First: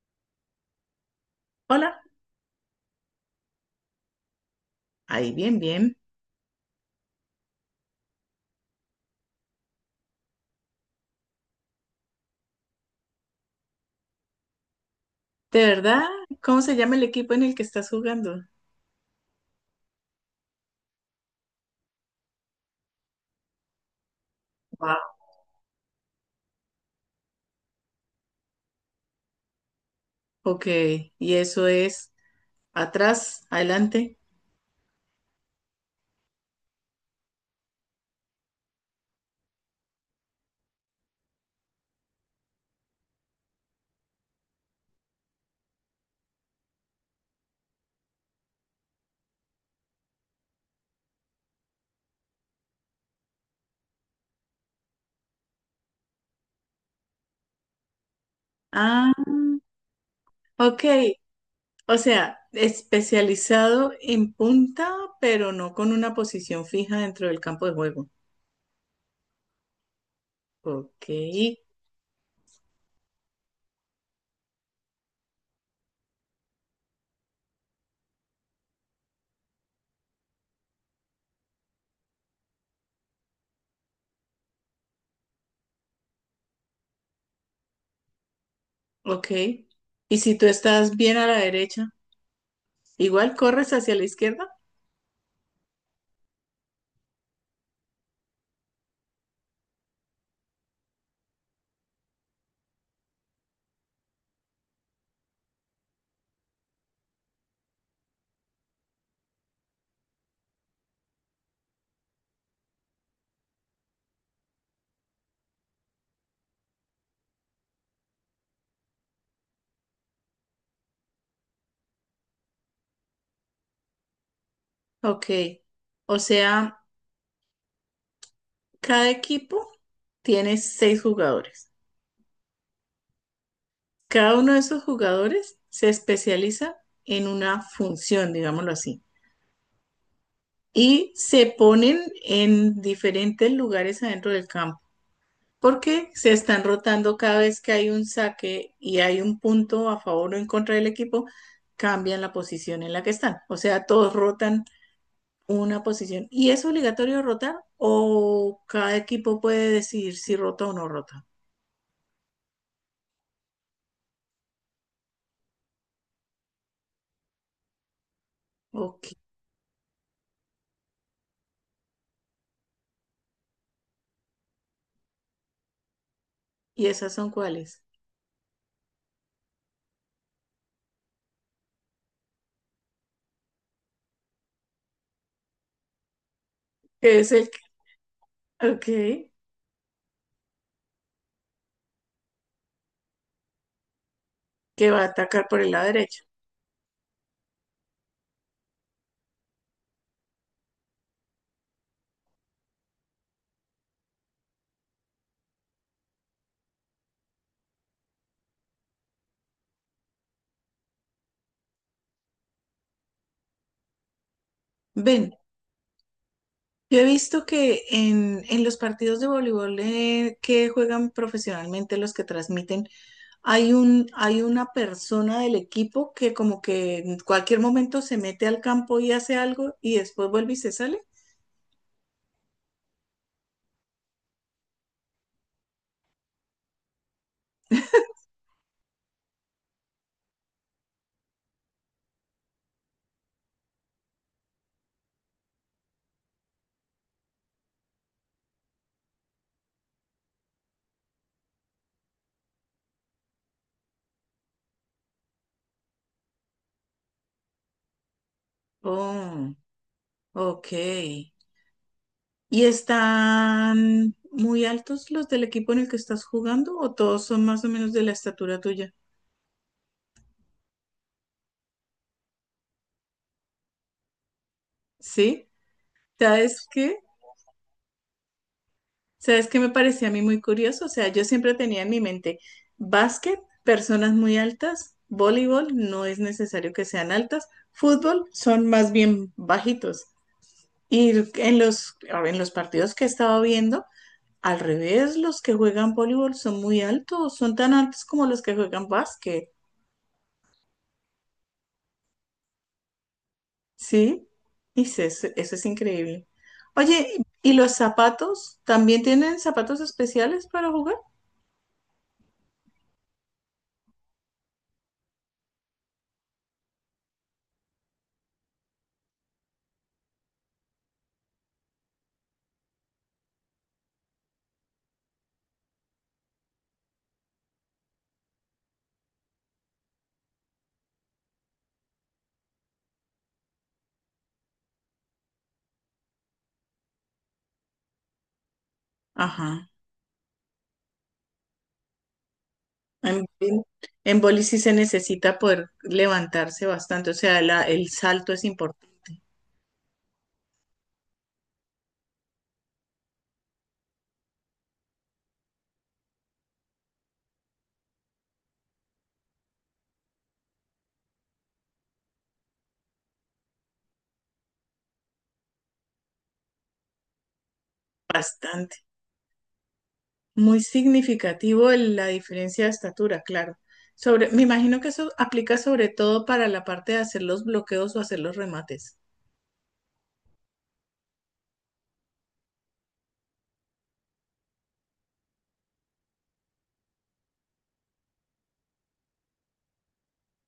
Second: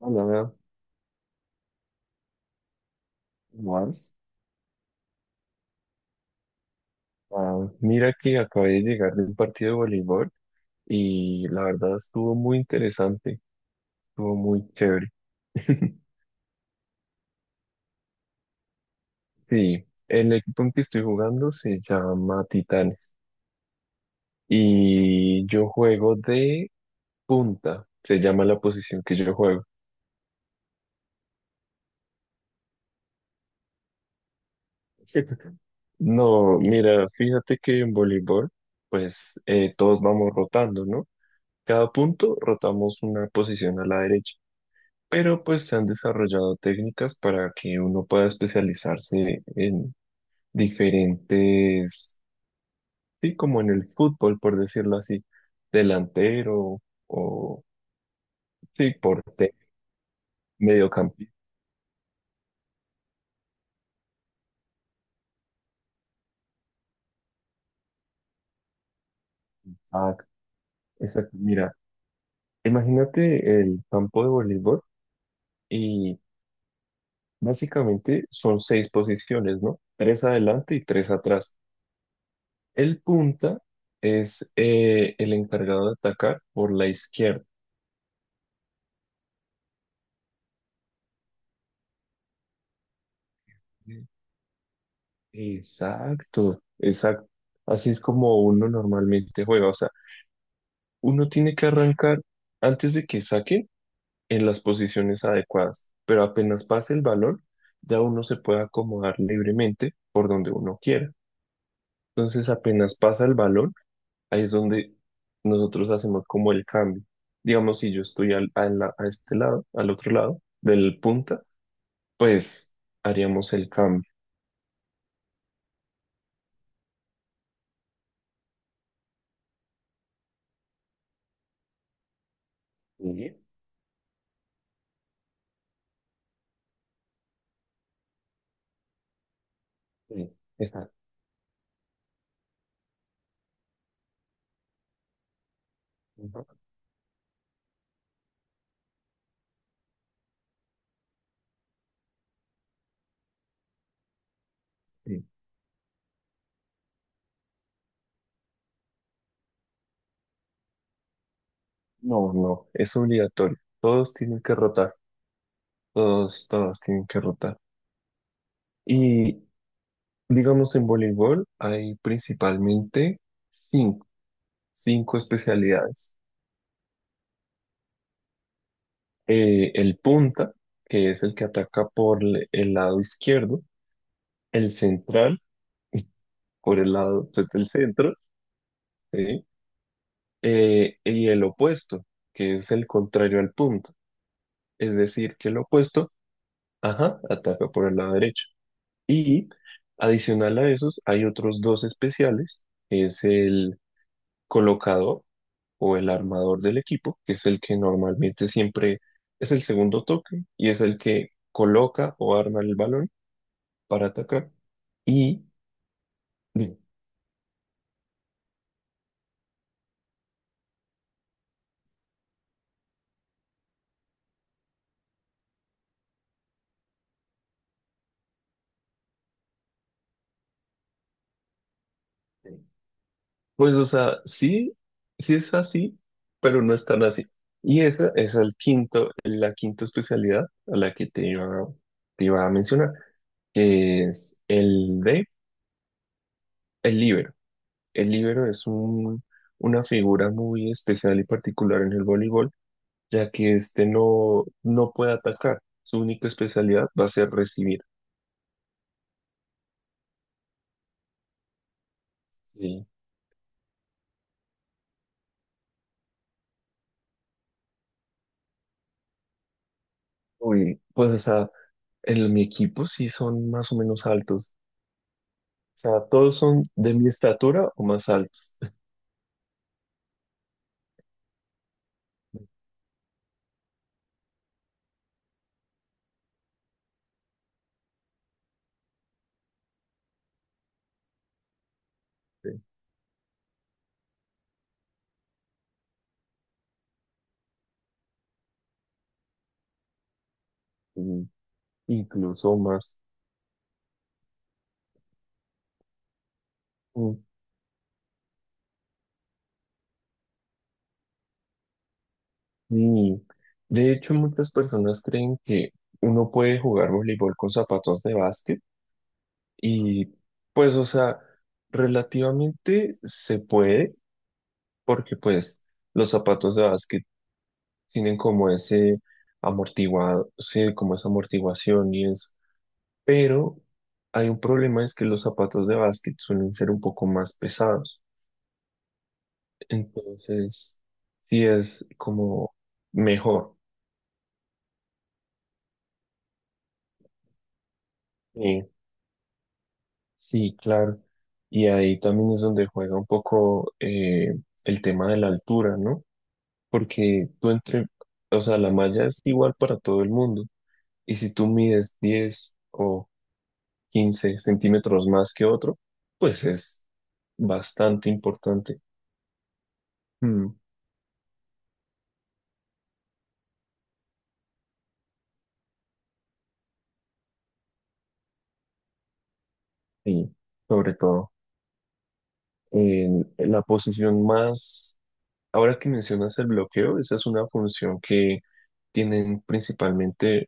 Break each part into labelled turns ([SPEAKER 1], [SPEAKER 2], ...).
[SPEAKER 1] Hola,
[SPEAKER 2] Hola,
[SPEAKER 1] más.
[SPEAKER 2] ahí bien, bien.
[SPEAKER 1] Ah, mira que acabé de llegar de un partido de voleibol y la verdad estuvo muy interesante, estuvo muy chévere.
[SPEAKER 2] ¿De verdad? ¿Cómo se llama el equipo en el que estás jugando?
[SPEAKER 1] Sí, el equipo en que estoy jugando se llama Titanes
[SPEAKER 2] Wow.
[SPEAKER 1] y yo juego de punta, se llama la posición que yo juego.
[SPEAKER 2] Ok, y eso es ¿atrás, adelante?
[SPEAKER 1] No, mira, fíjate que en voleibol, pues todos vamos rotando, ¿no? Cada punto rotamos una posición a la derecha. Pero pues se han desarrollado técnicas para que uno pueda especializarse en diferentes, sí, como en el fútbol, por decirlo así, delantero o, sí,
[SPEAKER 2] Ah,
[SPEAKER 1] portero,
[SPEAKER 2] ok.
[SPEAKER 1] mediocampista.
[SPEAKER 2] O sea, especializado en punta, pero no con una posición fija dentro del campo de juego.
[SPEAKER 1] Ah,
[SPEAKER 2] Ok,
[SPEAKER 1] exacto, mira, imagínate el campo de voleibol y básicamente son seis posiciones, ¿no? Tres adelante y tres atrás. El punta es el encargado de atacar por la izquierda.
[SPEAKER 2] ok. ¿Y si tú estás bien a la derecha, igual corres hacia la izquierda?
[SPEAKER 1] Exacto, exacto. Así es como uno normalmente juega. O sea, uno tiene que arrancar antes de que saquen en las posiciones adecuadas, pero apenas pase el balón, ya uno se puede acomodar libremente por donde uno quiera. Entonces, apenas pasa el balón, ahí es donde nosotros hacemos como el cambio. Digamos, si yo estoy a este lado, al otro lado del punta, pues haríamos el cambio.
[SPEAKER 2] Ok. O sea, cada equipo tiene seis jugadores.
[SPEAKER 1] Sí,
[SPEAKER 2] Cada uno de esos jugadores se especializa en una función, digámoslo así,
[SPEAKER 1] sí,
[SPEAKER 2] y se ponen en diferentes lugares adentro del campo, porque se
[SPEAKER 1] exacto.
[SPEAKER 2] están rotando cada vez que hay un saque y hay un punto a favor o en contra del equipo, cambian la posición en la que están. O sea, todos rotan una posición. ¿Y es obligatorio rotar o cada equipo puede decidir si rota o no rota?
[SPEAKER 1] No, no, es obligatorio. Todos tienen que rotar. Todos, todos tienen que rotar.
[SPEAKER 2] Ok.
[SPEAKER 1] Y digamos en voleibol hay principalmente cinco, cinco especialidades.
[SPEAKER 2] ¿Y esas son cuáles?
[SPEAKER 1] El punta, que es el que ataca por el lado izquierdo, el central, por el
[SPEAKER 2] ¿Qué
[SPEAKER 1] lado
[SPEAKER 2] es
[SPEAKER 1] pues,
[SPEAKER 2] el...
[SPEAKER 1] del centro,
[SPEAKER 2] Ok.
[SPEAKER 1] ¿sí? Y el opuesto, que es el contrario al punta.
[SPEAKER 2] Que
[SPEAKER 1] Es
[SPEAKER 2] va a
[SPEAKER 1] decir,
[SPEAKER 2] atacar
[SPEAKER 1] que el
[SPEAKER 2] por el lado
[SPEAKER 1] opuesto,
[SPEAKER 2] derecho.
[SPEAKER 1] ajá, ataca por el lado derecho. Y adicional a esos, hay otros dos especiales, que es el colocador o el armador del equipo, que es el que normalmente siempre es el segundo toque y es el que coloca o arma el balón para atacar.
[SPEAKER 2] Ven,
[SPEAKER 1] Y
[SPEAKER 2] yo he visto que en los partidos de voleibol que juegan profesionalmente los que transmiten, hay una persona del equipo que como que en cualquier momento se mete al campo y hace algo y después vuelve y se sale.
[SPEAKER 1] pues, o sea, sí, sí es así, pero no es tan así. Y esa es el quinto, la quinta especialidad a la que te iba a mencionar, que es el de el líbero. El líbero es una figura muy especial y particular en el voleibol, ya que este no, no puede atacar. Su única especialidad va a ser recibir.
[SPEAKER 2] Oh, ok. ¿Y
[SPEAKER 1] Sí.
[SPEAKER 2] están muy altos los del equipo en el que estás jugando o todos son más o menos de la estatura tuya?
[SPEAKER 1] Uy, pues, o sea, en mi equipo sí son más o menos altos.
[SPEAKER 2] ¿Sí?
[SPEAKER 1] O sea, todos son
[SPEAKER 2] ¿Sabes
[SPEAKER 1] de
[SPEAKER 2] qué?
[SPEAKER 1] mi estatura o más altos.
[SPEAKER 2] ¿Sabes qué me parecía a mí muy curioso? O sea, yo siempre tenía en mi mente básquet, personas muy altas, voleibol, no es necesario que sean altas, fútbol, son más bien bajitos. Y en los, en
[SPEAKER 1] Sí,
[SPEAKER 2] los partidos que estaba viendo, al revés, los que juegan voleibol son muy altos, son tan altos como los que juegan básquet,
[SPEAKER 1] sí, incluso más.
[SPEAKER 2] ¿sí? Y eso, eso es increíble.
[SPEAKER 1] Mm,
[SPEAKER 2] Oye, ¿y los zapatos? ¿También tienen zapatos especiales para jugar?
[SPEAKER 1] Y de hecho, muchas personas creen que uno puede jugar voleibol con zapatos de básquet. Y pues, o sea, relativamente se puede, porque pues los zapatos de básquet tienen como ese amortiguado, sí, como esa amortiguación y eso. Pero hay un problema, es que los zapatos de básquet suelen ser un poco más pesados.
[SPEAKER 2] Ajá.
[SPEAKER 1] Entonces, sí es como
[SPEAKER 2] En,
[SPEAKER 1] mejor.
[SPEAKER 2] bowling- en boli sí se necesita poder levantarse bastante, o sea, el salto es
[SPEAKER 1] Sí,
[SPEAKER 2] importante,
[SPEAKER 1] sí, claro. Y ahí también es donde juega un poco el tema de la altura, ¿no? Porque tú entre, o sea, la malla es igual para todo el mundo. Y si tú mides 10 o 15 centímetros más que otro, pues es bastante
[SPEAKER 2] bastante.
[SPEAKER 1] importante. Mm,
[SPEAKER 2] Muy significativo la diferencia de estatura, claro. Sobre, me imagino que eso aplica sobre todo para la parte de hacer los bloqueos o hacer los remates.
[SPEAKER 1] Y sobre todo, en la posición más... Ahora que mencionas el bloqueo, esa es una función que tienen principalmente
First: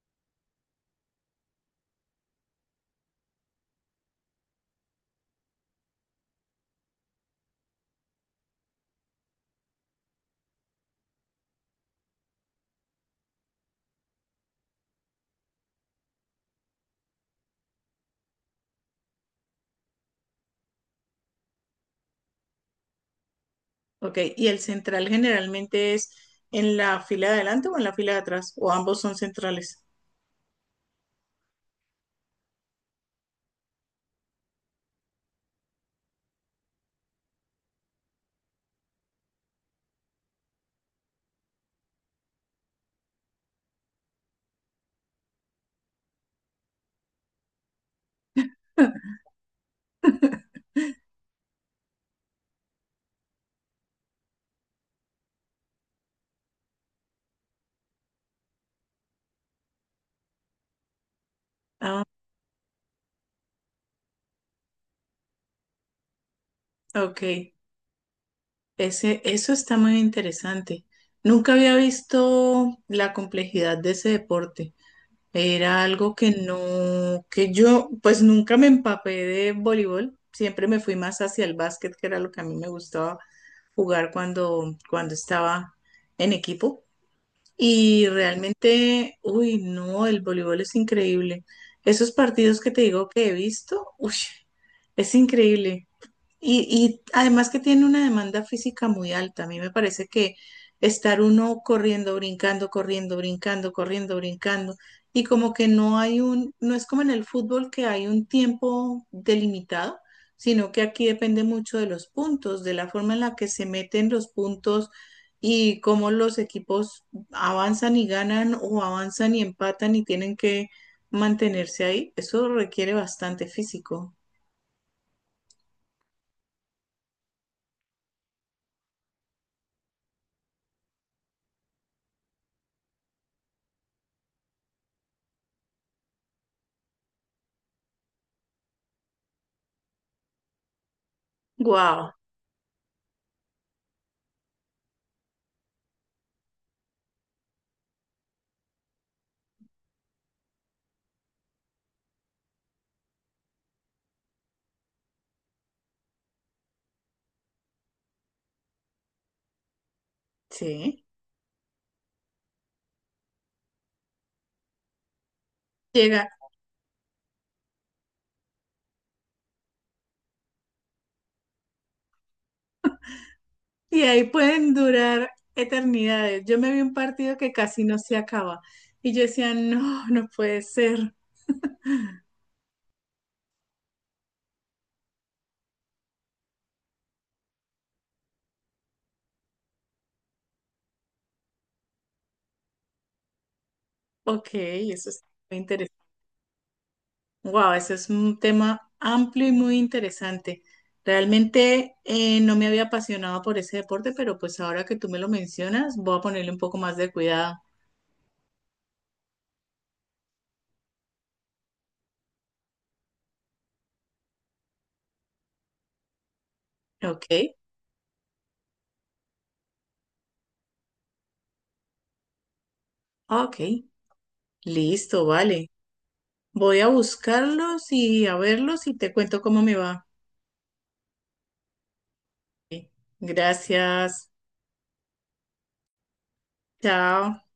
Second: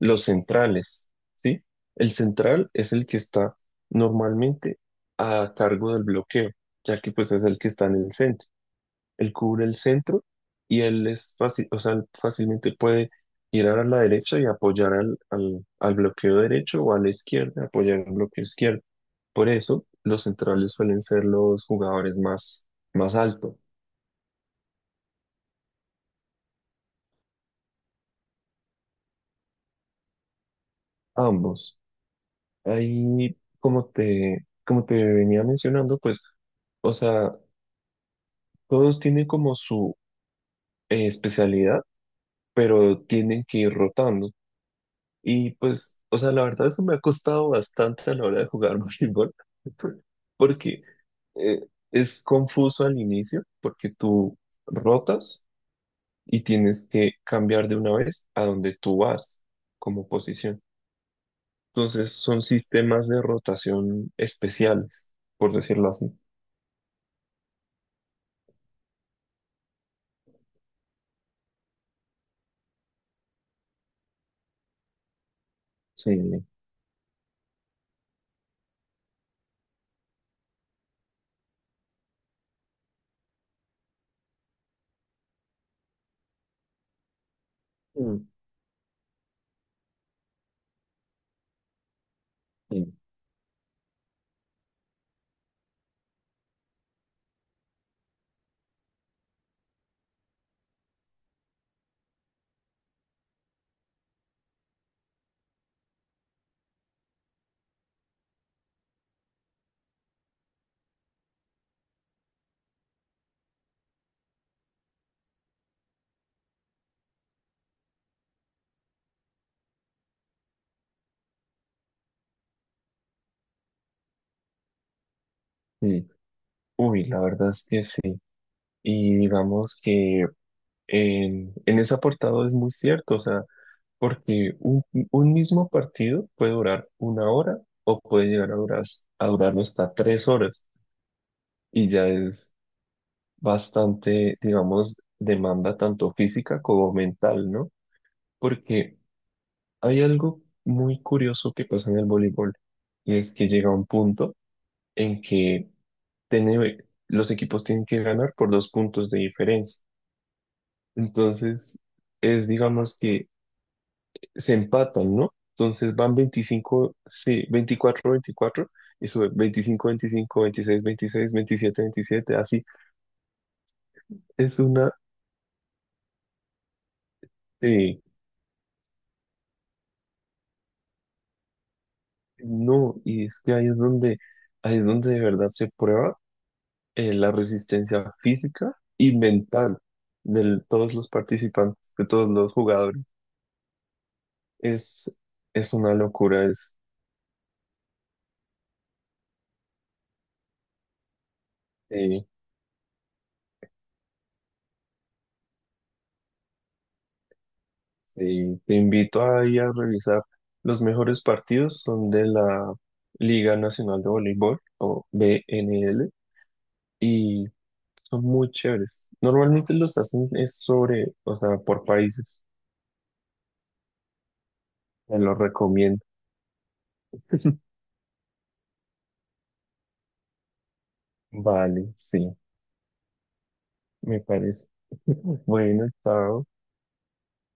[SPEAKER 1] los centrales, ¿sí? El central es el que está normalmente a cargo del bloqueo, ya que pues es el que está en el centro. Él cubre el centro y él es fácil, o sea, él fácilmente puede girar a la derecha y apoyar al bloqueo derecho o a la izquierda, apoyar al bloqueo izquierdo. Por eso, los centrales suelen ser los jugadores más altos,
[SPEAKER 2] Ok, ¿y el central generalmente es en la fila de adelante o en la fila de atrás? ¿O ambos son centrales?
[SPEAKER 1] ambos. Ahí, como te venía mencionando, pues, o sea, todos tienen como su especialidad, pero tienen que ir rotando. Y pues, o sea, la verdad eso me ha costado bastante a la hora de jugar voleibol, porque eh, es confuso al inicio, porque tú rotas y tienes que cambiar de una vez a donde tú vas como posición.
[SPEAKER 2] Ah,
[SPEAKER 1] Entonces son sistemas de rotación especiales, por decirlo así.
[SPEAKER 2] ok. Ese, eso está muy interesante. Nunca había visto la complejidad de ese deporte. Era algo que
[SPEAKER 1] Sí.
[SPEAKER 2] no, que yo pues nunca me empapé de voleibol. Siempre me fui más hacia el básquet, que era lo que a mí me gustaba jugar cuando, cuando estaba en equipo. Y
[SPEAKER 1] Mm,
[SPEAKER 2] realmente, uy, no, el voleibol es increíble. Esos partidos que te
[SPEAKER 1] sí,
[SPEAKER 2] digo que he visto, uy, es increíble. Y además que tiene una demanda física muy alta. A mí me parece que estar uno corriendo, brincando, corriendo, brincando, corriendo, brincando, y como que no es como en el fútbol que hay un tiempo delimitado, sino que aquí depende mucho de los puntos, de la forma en la que se meten los puntos y cómo los equipos avanzan y ganan o avanzan y empatan y tienen que mantenerse ahí. Eso requiere bastante físico.
[SPEAKER 1] sí. Uy, la verdad es que sí. Y digamos que en ese apartado es muy cierto, o sea, porque un mismo partido puede durar una hora o puede llegar a durar, hasta 3 horas y ya
[SPEAKER 2] Wow,
[SPEAKER 1] es bastante, digamos, demanda tanto física como mental, ¿no? Porque hay algo muy curioso que pasa en el voleibol y es que llega un punto en que tiene- los equipos tienen que ganar por dos puntos de diferencia.
[SPEAKER 2] sí.
[SPEAKER 1] Entonces, es, digamos que se empatan, ¿no? Entonces van
[SPEAKER 2] Llega-
[SPEAKER 1] 25, sí, 24, 24 y sube 25, 25, 26, 26, 27, 27, así.
[SPEAKER 2] Y ahí
[SPEAKER 1] Es
[SPEAKER 2] pueden
[SPEAKER 1] una,
[SPEAKER 2] durar eternidades. Yo me vi un partido que casi no
[SPEAKER 1] eh,
[SPEAKER 2] se acaba. Y yo decía, no, no puede ser.
[SPEAKER 1] no, y es que ahí es donde de verdad se prueba la resistencia física y mental de todos los participantes, de todos los jugadores.
[SPEAKER 2] Ok, eso
[SPEAKER 1] Es,
[SPEAKER 2] es muy
[SPEAKER 1] es
[SPEAKER 2] interesante.
[SPEAKER 1] una locura, es,
[SPEAKER 2] Wow, eso es un tema amplio y muy interesante. Realmente
[SPEAKER 1] eh,
[SPEAKER 2] no me había apasionado por ese deporte, pero pues ahora que tú me lo mencionas, voy a ponerle un poco más de cuidado.
[SPEAKER 1] sí, te invito ahí a revisar. Los mejores partidos son de la Liga Nacional de Voleibol o BNL
[SPEAKER 2] Ok,
[SPEAKER 1] y son muy chéveres. Normalmente los hacen es sobre, o sea, por países.
[SPEAKER 2] ok,
[SPEAKER 1] Te
[SPEAKER 2] listo,
[SPEAKER 1] los
[SPEAKER 2] vale.
[SPEAKER 1] recomiendo.
[SPEAKER 2] Voy a buscarlos y a verlos y te cuento cómo me va.
[SPEAKER 1] Vale, sí,
[SPEAKER 2] Ok,
[SPEAKER 1] me
[SPEAKER 2] gracias.
[SPEAKER 1] parece. Bueno, está
[SPEAKER 2] Chao.